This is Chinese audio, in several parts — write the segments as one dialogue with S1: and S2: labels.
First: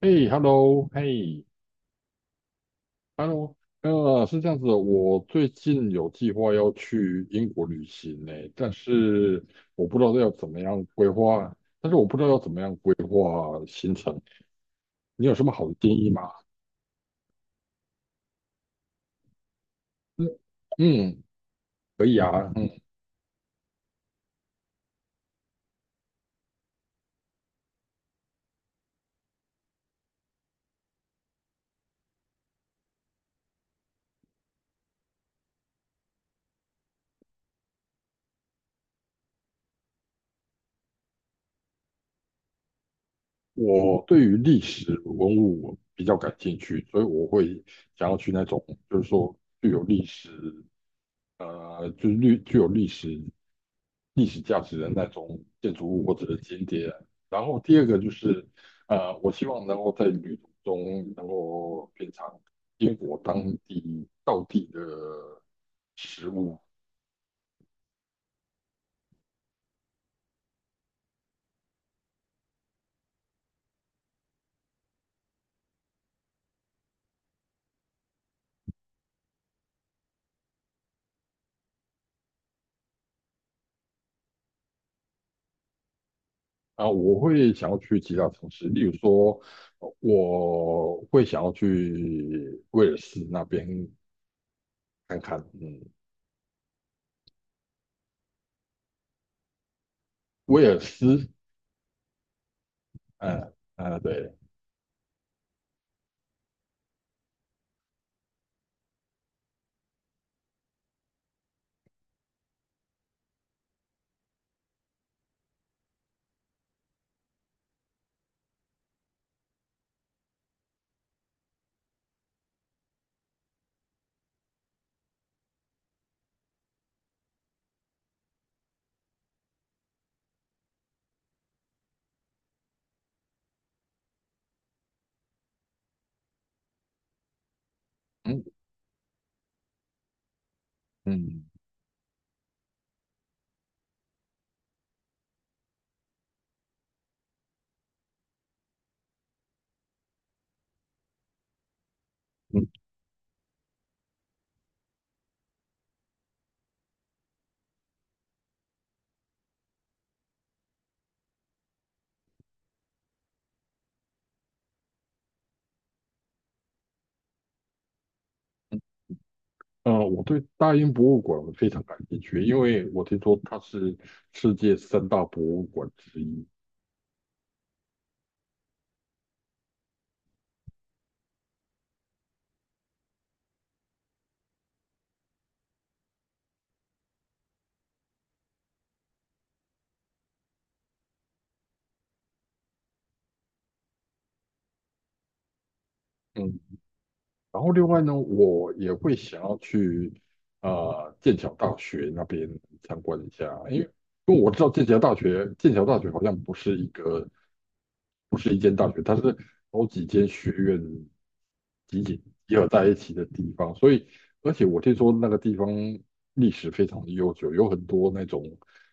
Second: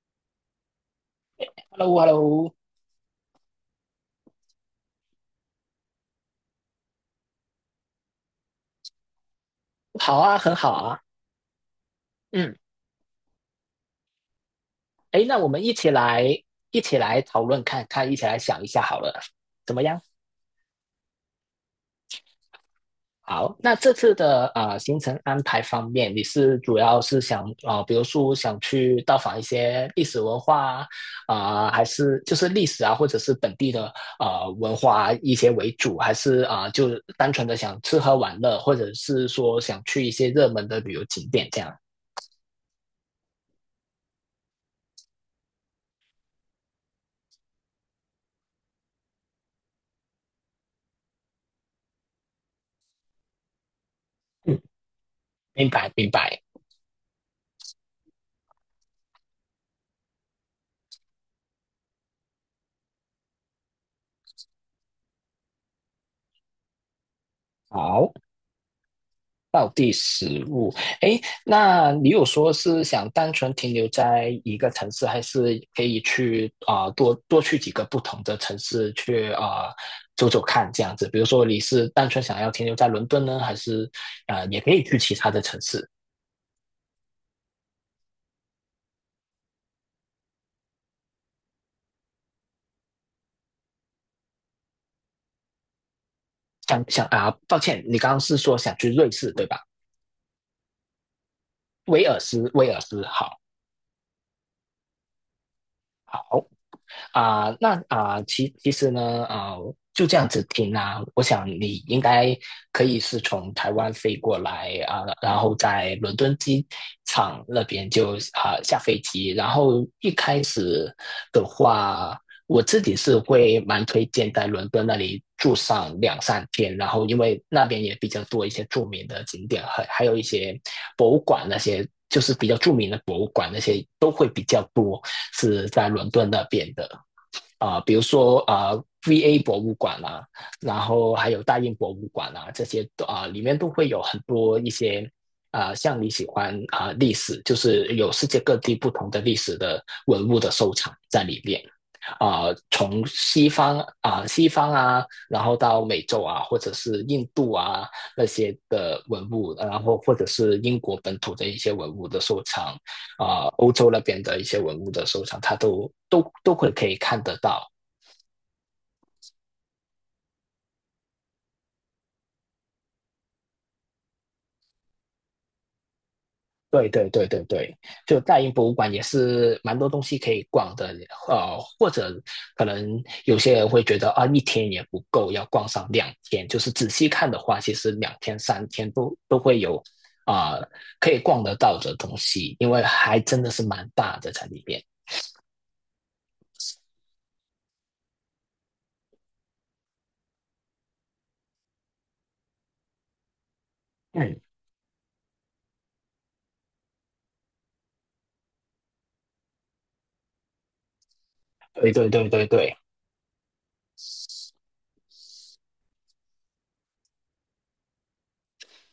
S1: 嘿，hello，嘿
S2: Hello，Hello，
S1: ，hello，是这样子的，我最近有计划要去英国旅行呢，但是我不知道
S2: 好
S1: 要
S2: 啊，
S1: 怎
S2: 很
S1: 么
S2: 好
S1: 样
S2: 啊。
S1: 规划，我不知道要怎
S2: 嗯，
S1: 么样规划行程，
S2: 诶，
S1: 你有
S2: 那
S1: 什
S2: 我
S1: 么
S2: 们
S1: 好
S2: 一
S1: 的
S2: 起
S1: 建议吗？
S2: 来，一起来讨论看看，一起来想一下好了，怎么样？
S1: 嗯，嗯，可以啊，嗯，
S2: 好，那这次的行程安排方面，你是主要是想比如说想去到访一些历史文化啊、还是就是历史啊，或者是本地的文化一些为主，还是就单纯的想吃喝玩乐，或者是说想去一些热门的旅游景点这样？
S1: 我对于历史文物比较感兴趣，所以我会想要去那种就是说具有历史。具有历史
S2: 嗯，
S1: 价值的那种
S2: 明
S1: 建筑
S2: 白，
S1: 物
S2: 明
S1: 或者是
S2: 白。
S1: 景点。然后第二个就是，我希望能够在旅途中能够品尝英国当地道地的食物。
S2: 好，道地食物。诶，那你有说是想单纯停留在一个城市，还是可以去多多去几个不同的城市去走走看这样子？比如说你是单纯想要停留在伦敦呢，还是也可以去其他的城市？
S1: 啊，我会想要去其他城市，例如说，我会想要去威尔士那边看看。嗯，
S2: 想想抱歉，你刚刚是说想去瑞士对吧？
S1: 威尔斯，
S2: 威尔斯，威尔斯好。
S1: 嗯、嗯、对，
S2: 那其实呢，就这样子听啊，我想你应该可以是从台湾飞过来然后在伦敦机场那边就下飞机，然后一开始的话，我自己是会蛮推荐在伦敦那里住上两三天，然后因为那边也比较多一些著名的景点，还有一些博物馆那些，就是比较著名的博物馆那些都会比较多，是在伦敦那边的。比如说
S1: 嗯
S2: VA 博物馆啦然后还有
S1: 嗯。
S2: 大英博物馆啦啊，这些都里面都会有很多一些像你喜欢历史，就是有世界各地不同的历史的文物的收藏在里面。
S1: 嗯
S2: 从西方西方啊，然后到美洲啊，或者是印度啊那些的文物，然后或者是英国本土的一些文物的收藏欧洲那边的一些文物的收藏，它都会可以看得到。
S1: 我对大英博物馆非常感兴趣，因为我听说它是世界三大博物馆之一。
S2: 对对对对对，就大英博物馆也是蛮多东西可以逛的，呃，或者可能有些人会觉得啊，一天也不够，要逛上两天。就是仔细看的话，其实两天三天都会有啊、呃可以逛得到的东西，因为还真的是蛮大的在里面。
S1: 嗯，然后另外呢，我也会想要去剑桥大学那边参观一下，因为
S2: 嗯，
S1: 我知道剑桥大学，好像不是一间大学，它是好几间学院
S2: 对
S1: 集
S2: 对
S1: 结
S2: 对对
S1: 集合
S2: 对，
S1: 在一起的地方，所以而且我听说那个地方历史非常的悠久，有很多那种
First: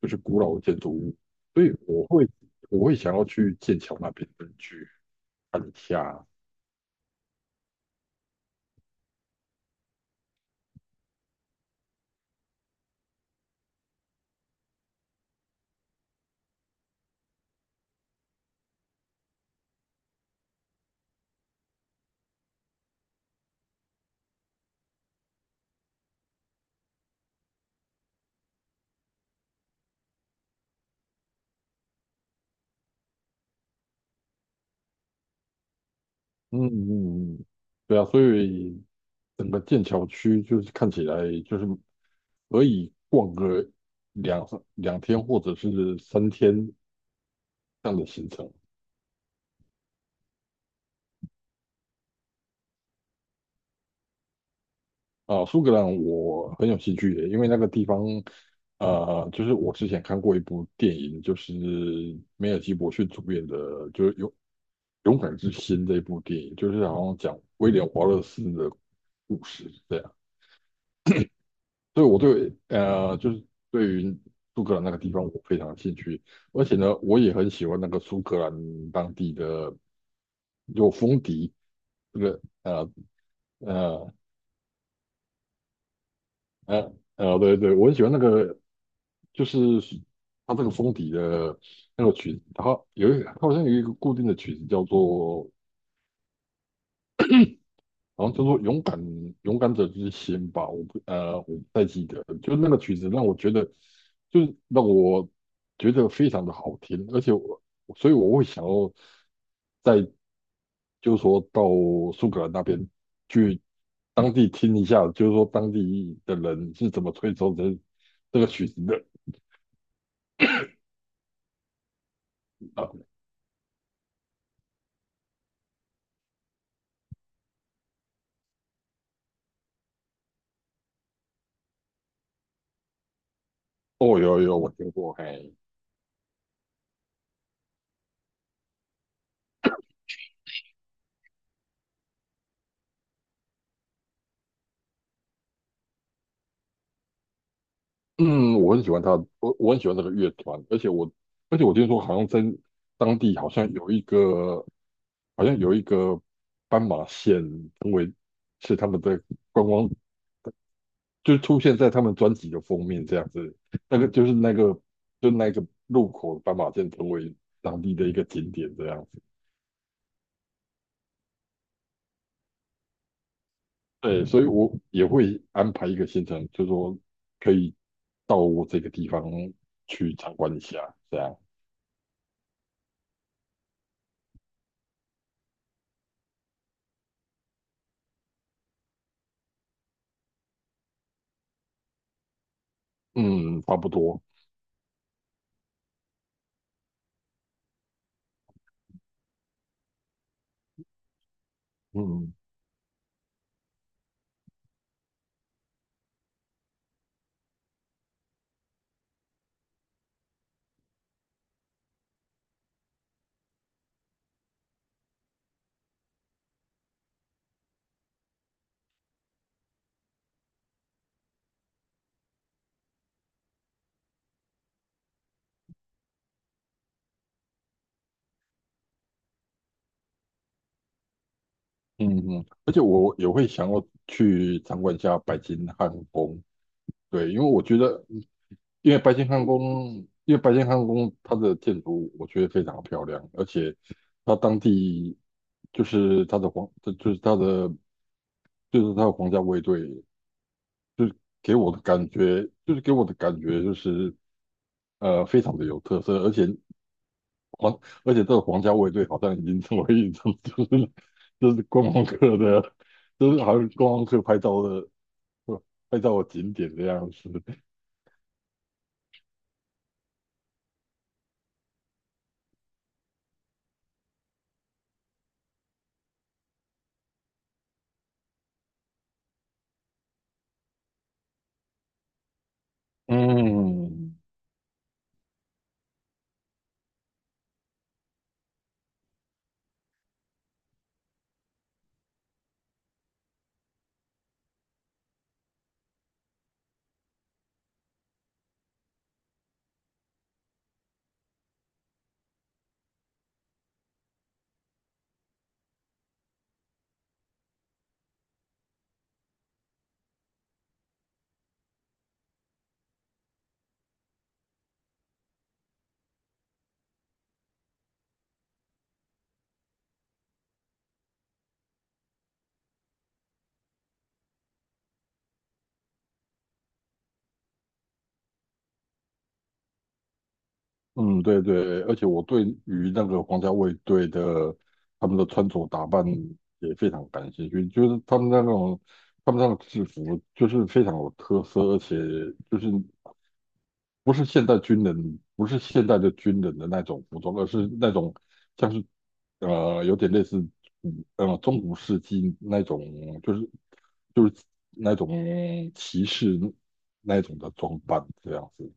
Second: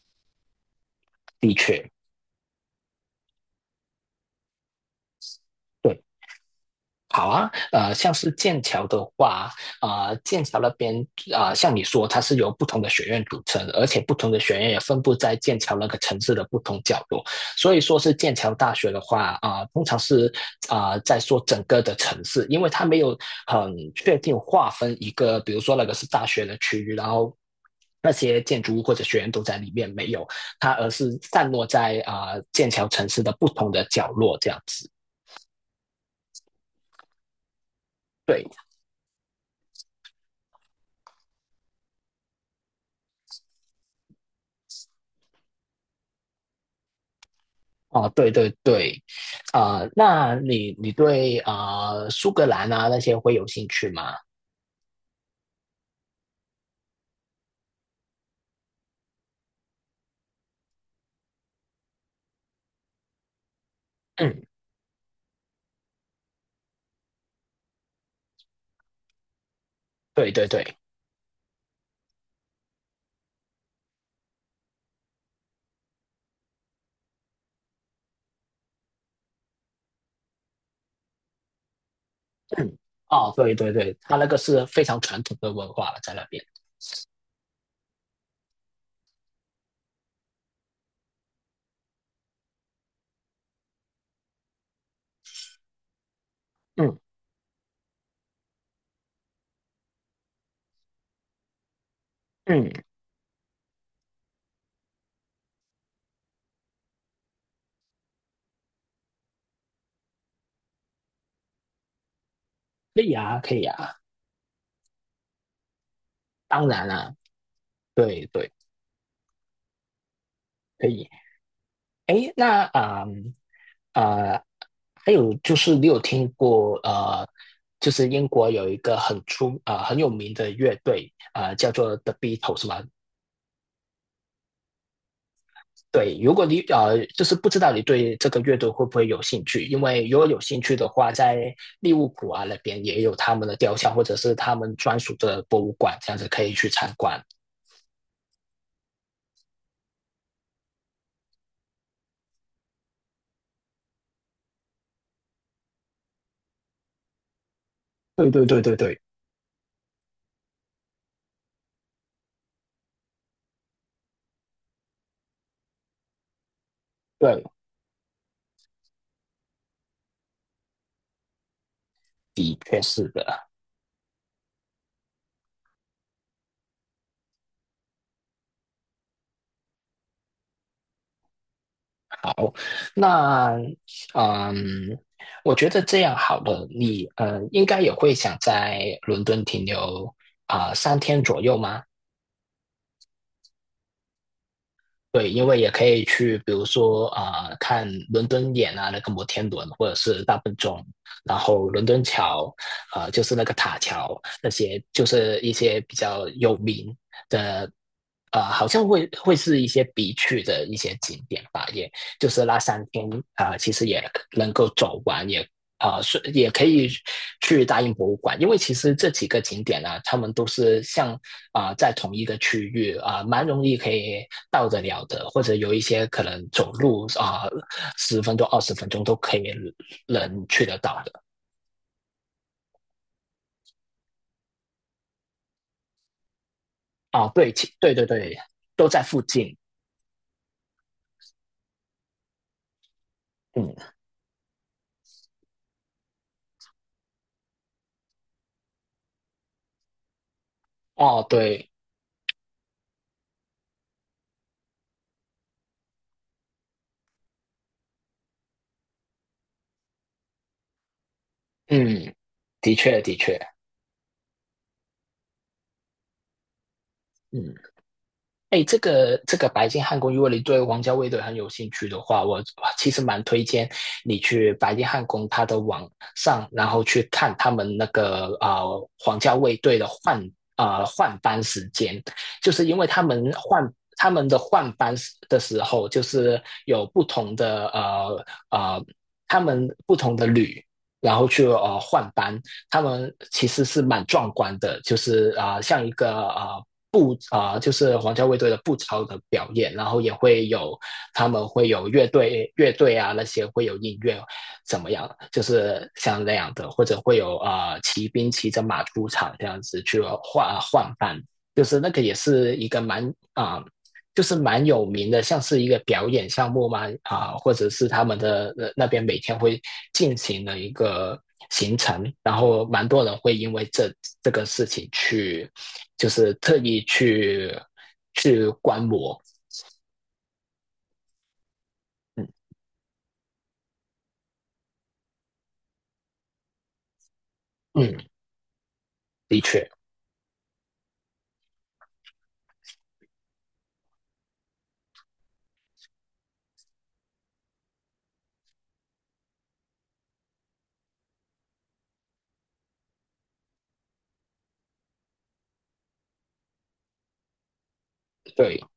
S1: 就是古老的建筑物，
S2: 的
S1: 所以
S2: 确，
S1: 我会想要去剑桥那边去看一
S2: 对，
S1: 下。
S2: 好啊，呃，像是剑桥的话，剑桥那边像你说，它是由不同的学院组成的而且不同的学院也分布在剑桥那个城市的不同角落。所以说是剑桥大学的话，通常是在说整个的城市，因为它没有很确定划分一个，比如说那个是大学的区域，然后。那些建筑物或者学院都在里面没有，它而是散落在剑桥城市的不同的角落这样子。
S1: 嗯嗯嗯，对啊，所
S2: 对，
S1: 以整个剑桥区就是看起来就是可以逛个两两天或者是3天这样的
S2: 哦，
S1: 行
S2: 对对
S1: 程
S2: 对，那你对苏格兰啊那些会有兴趣吗？
S1: 啊。苏格兰我很有兴趣的，因为那个地方，就是我之前看过一部电影，就是梅尔吉伯逊主演的，就是
S2: 嗯，
S1: 勇敢之心》这一部电影，就是好像讲威廉华勒斯的故事这样。
S2: 对对对，
S1: 所以我就是对于苏格兰那个地方我非常兴趣，而且呢，我也很喜欢那个苏格兰当地的有风笛，这个
S2: 嗯，哦，对对对，
S1: 呃
S2: 他那个是非常传统的文化了，在那边。
S1: 对对，我很喜欢那个，就是它这个风笛的那个曲子，它好像有一个固定的曲子叫做
S2: 嗯
S1: 然后他说：勇敢者之心吧，我不太记得了，就那
S2: 嗯，
S1: 个曲子让我觉得，就是让我觉得非常的好听，而且所以我会想要再就是说到苏格兰那边
S2: 可以啊，可
S1: 去
S2: 以啊，
S1: 当地听一下，就是说当地的
S2: 当
S1: 人
S2: 然
S1: 是怎么
S2: 啊，
S1: 吹奏
S2: 对
S1: 这个
S2: 对，
S1: 曲子的
S2: 可以。诶，那
S1: 啊。
S2: 呃呃还有就是你有听过，就是英国有一个很出很有名的乐队叫做 The Beatles 吗？
S1: 哦，有我听过，嘿，
S2: 对，如果你，就是不知道你对这个乐队会不会有兴趣，因为如果有兴趣的话，在利物浦啊那边也有他们的雕像，或者是他们专属的博物馆，这样子可以去参观。
S1: 嗯，我很喜欢他，我很喜欢这个乐团，而且我听说好像在当地好像有一个。斑马线成为
S2: 对对对对
S1: 是他
S2: 对
S1: 们的观光，就出现在他们专辑的封面这样子。那个就是那个就那个路口斑马线成为
S2: 对，
S1: 当地的一个景点这样子。
S2: 的确是的。
S1: 对，所以我也会安排一个行程，就说可以到这个地方去参观一下，这样。
S2: 好，那嗯，我觉得这样好了，你应该也会想在伦敦停留三天左右吗？
S1: 嗯，差不多。
S2: 对，因为也可以去，比如说看伦敦眼啊，那个摩天轮，或者是大笨钟，然后伦敦
S1: 嗯
S2: 桥，啊，就是那个塔桥，那些就是一些比较有名的，啊，好像会是一些必去的一些景点吧，也就是那三天其实也能够走完，也是也可以去大英博物馆，因为其实这几个景点呢、啊，他们都是像在同一个区域蛮容易可以到得了的，或者有一些可能走路啊十、1分钟、20分钟都可以能去得到的。
S1: 嗯嗯，而且我也会想要去参观一下北京汉宫。
S2: 啊，
S1: 对，
S2: 哦
S1: 因为
S2: 对，
S1: 我觉
S2: 对
S1: 得。
S2: 对对，都在附近。
S1: 因为白金汉宫它的建筑我觉得非常漂亮，而
S2: 嗯，
S1: 且它当地就是它的皇，就是它的就是它的皇家卫队
S2: 哦，对，
S1: 给我的感觉就是非常的有特色，而且皇这个皇家卫队好像已经成为一种就是 就是观光
S2: 嗯，
S1: 客的，
S2: 的确的
S1: 就
S2: 确，
S1: 是好像观光客拍照的景点这样子，
S2: 嗯。哎，这个这个白金汉宫，如果你对皇家卫队很有兴趣的话，我其实蛮推荐你去白金汉宫它的网上，然后去看他们那个王家卫队的换换班时间，就是因为他们换他
S1: 嗯。
S2: 们的换班的时候，就是有不同的呃他们不同的旅。然后去换班，他们其实是蛮壮观的，就是像一个步就是皇家卫队的步操的表演，然后也会有他们会有乐队啊那些会有音乐，怎么样？就是像那样的，或者会有骑兵骑着马出场这样子去换班，就是那个也是一个蛮啊、呃就是蛮有名的，像是一个表演项目嘛或者是他们的那边每天会进行的一个行程，然后蛮多人会因为这个事情去就是特意去观摩。
S1: 嗯，对对，而且我
S2: 嗯
S1: 对于那个皇家卫队的他们的穿着打扮也非常感兴趣，就
S2: 嗯，
S1: 是他
S2: 的
S1: 们那个
S2: 确，
S1: 制服就是非常有特色，而且就是不是现代军人，不是现代的军人的那种服装，而是那种像是有点类似中古世纪那种，就是就是那种骑士那种的装扮这样
S2: 对
S1: 子，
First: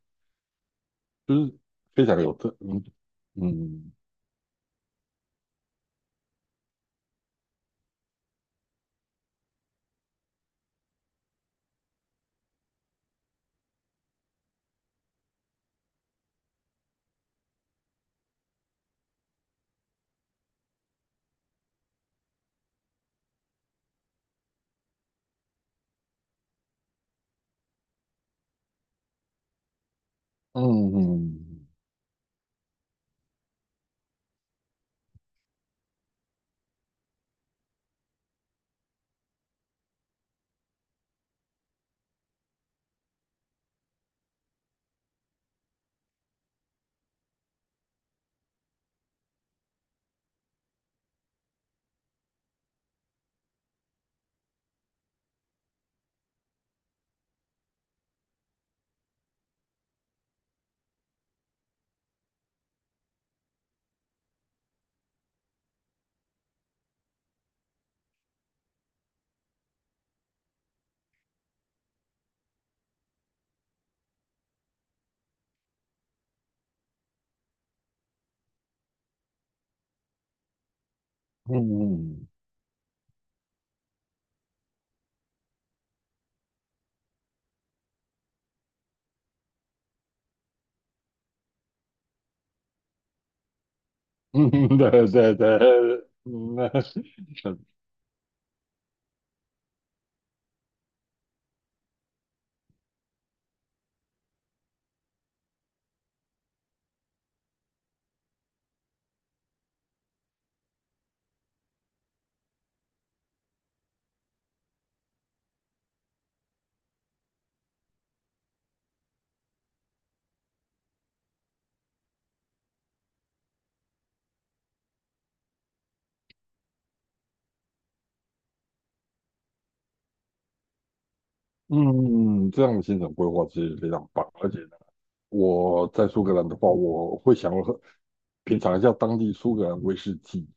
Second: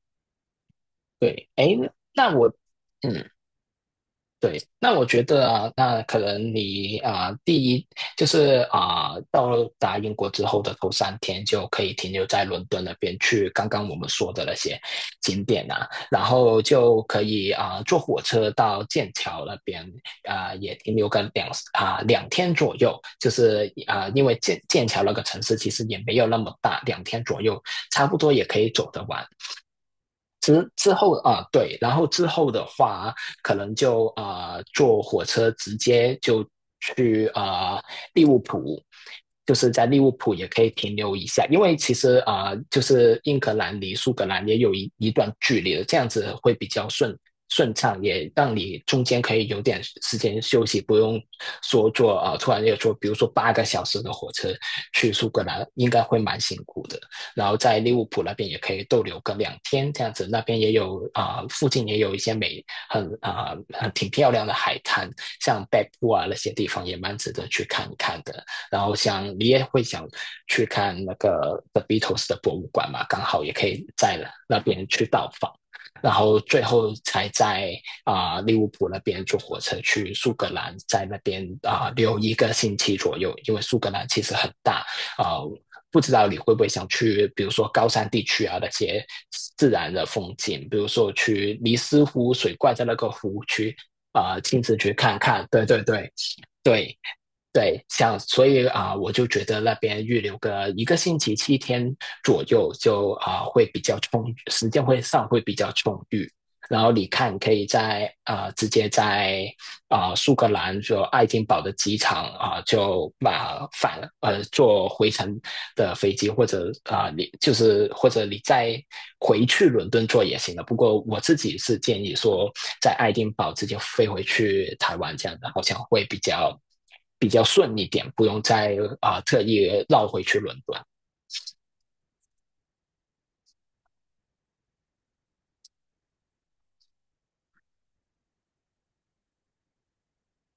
S1: 就
S2: 对。
S1: 是
S2: 哎，
S1: 非常有
S2: 那我
S1: 特。
S2: 嗯，
S1: 嗯，
S2: 对，那我觉得啊，那可能你啊，第一就是啊，到达英国之后的头三天就可以停留在伦敦那边去刚刚我们说的那些景点啊，然后就可以啊坐火车到剑桥那边啊，也停留个两啊两天左右，就是啊，因为剑桥那个城市其实也没有那么大，两天左右差不多也可以走得完。之
S1: 嗯
S2: 之后
S1: 嗯
S2: 对，然后之后的话，可能就坐火车直接就去利物浦，就是在利物浦也可以停留一下，因为其实就是英格兰离苏格兰也有一段距离的，这样子会比较顺畅，也让你中间可以有点时间休息，不用说坐突然要坐，比如说8个小时的火车去苏格兰，应该会蛮辛苦的。然后在利物浦那边也可以逗留个两天这样子，那边也有附近也有一些美很挺漂亮的海滩，像北部啊那些地方也蛮值得去看一看的。然后像你也会想去看那个 The Beatles 的博物馆嘛，刚好也可以在那边去到访。然后最后才在利物浦那边坐火车去苏格兰，在那边留
S1: 嗯，
S2: 一个星期左右，因为苏格兰其实很大啊、呃不知道你会不会想去，比如说高山地区啊那些自然的风景，比如说去尼斯湖水怪在那个湖区
S1: 嗯，
S2: 亲自
S1: 嗯
S2: 去
S1: 对
S2: 看
S1: 对
S2: 看。
S1: 对，
S2: 对对对，
S1: 嗯，那
S2: 对对，像所以我就觉得那边预留个一个星期7天左右就会比较充裕，时间会上会比较充裕。然后你看，可以在直接在苏格兰就爱丁堡的机场就把返坐回程的飞机，或者你就是或者你再回去伦敦坐也行的。不过我自己是建议说，在爱丁堡直接飞回去台湾这样的，好像会比较比较顺一点，不用再特意绕回去伦敦。
S1: 嗯，这样的行程规划其实非常棒，而且呢，我在苏格兰的话，我会想要品尝一下当地苏格兰威士忌。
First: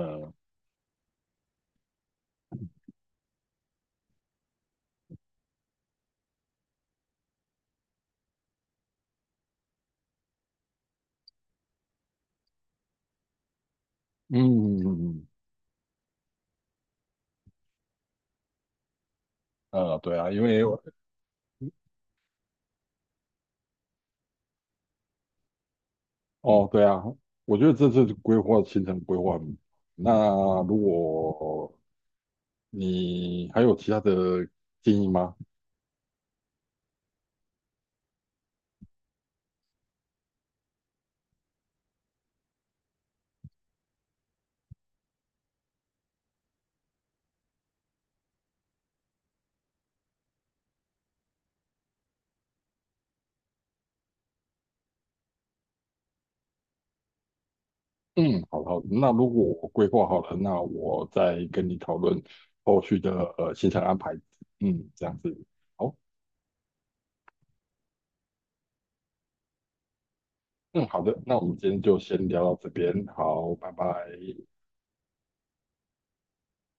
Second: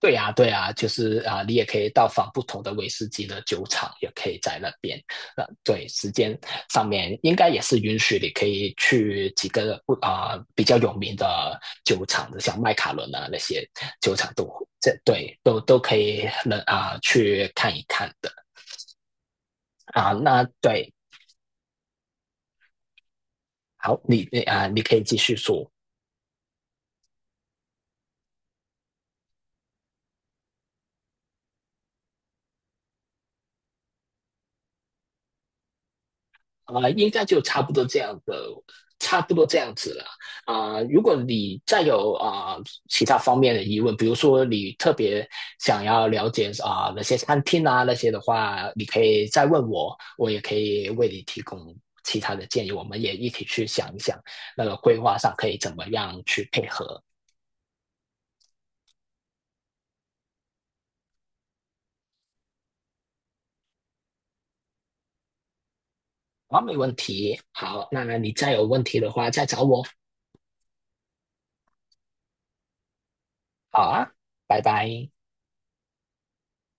S2: 对呀，对呀，就是啊，你也可以到访不同的威士忌的酒厂，也可以在那边。那对时间上面应该也是允许你可以去几个不比较有名的酒厂，像麦卡伦啊那些酒厂都这
S1: 嗯，
S2: 对都可以能去看一看的啊。
S1: 对啊，
S2: 那对，好，你可以继续说。
S1: 哦，对啊，我觉得这次规划行程规划，那如果你还有其他的建议吗？
S2: 应该就差不多这样的，差不多这样子了。如果你再有其他方面的疑问，比如说你特别想要了解那些餐厅啊那些的话，你可以再问我，我也可以为你提供其他的建议。我们也一起去想一想那个规划上可以怎么样去配合。
S1: 嗯，好好那如果我规划好了，那我再跟你讨论后续的行程安排。嗯，这样子。好，
S2: 好，没问题。好，那你再有问题的话再找我。
S1: 嗯，好的，那我们今天就先聊到这边，好，拜
S2: 好
S1: 拜。
S2: 啊，拜拜。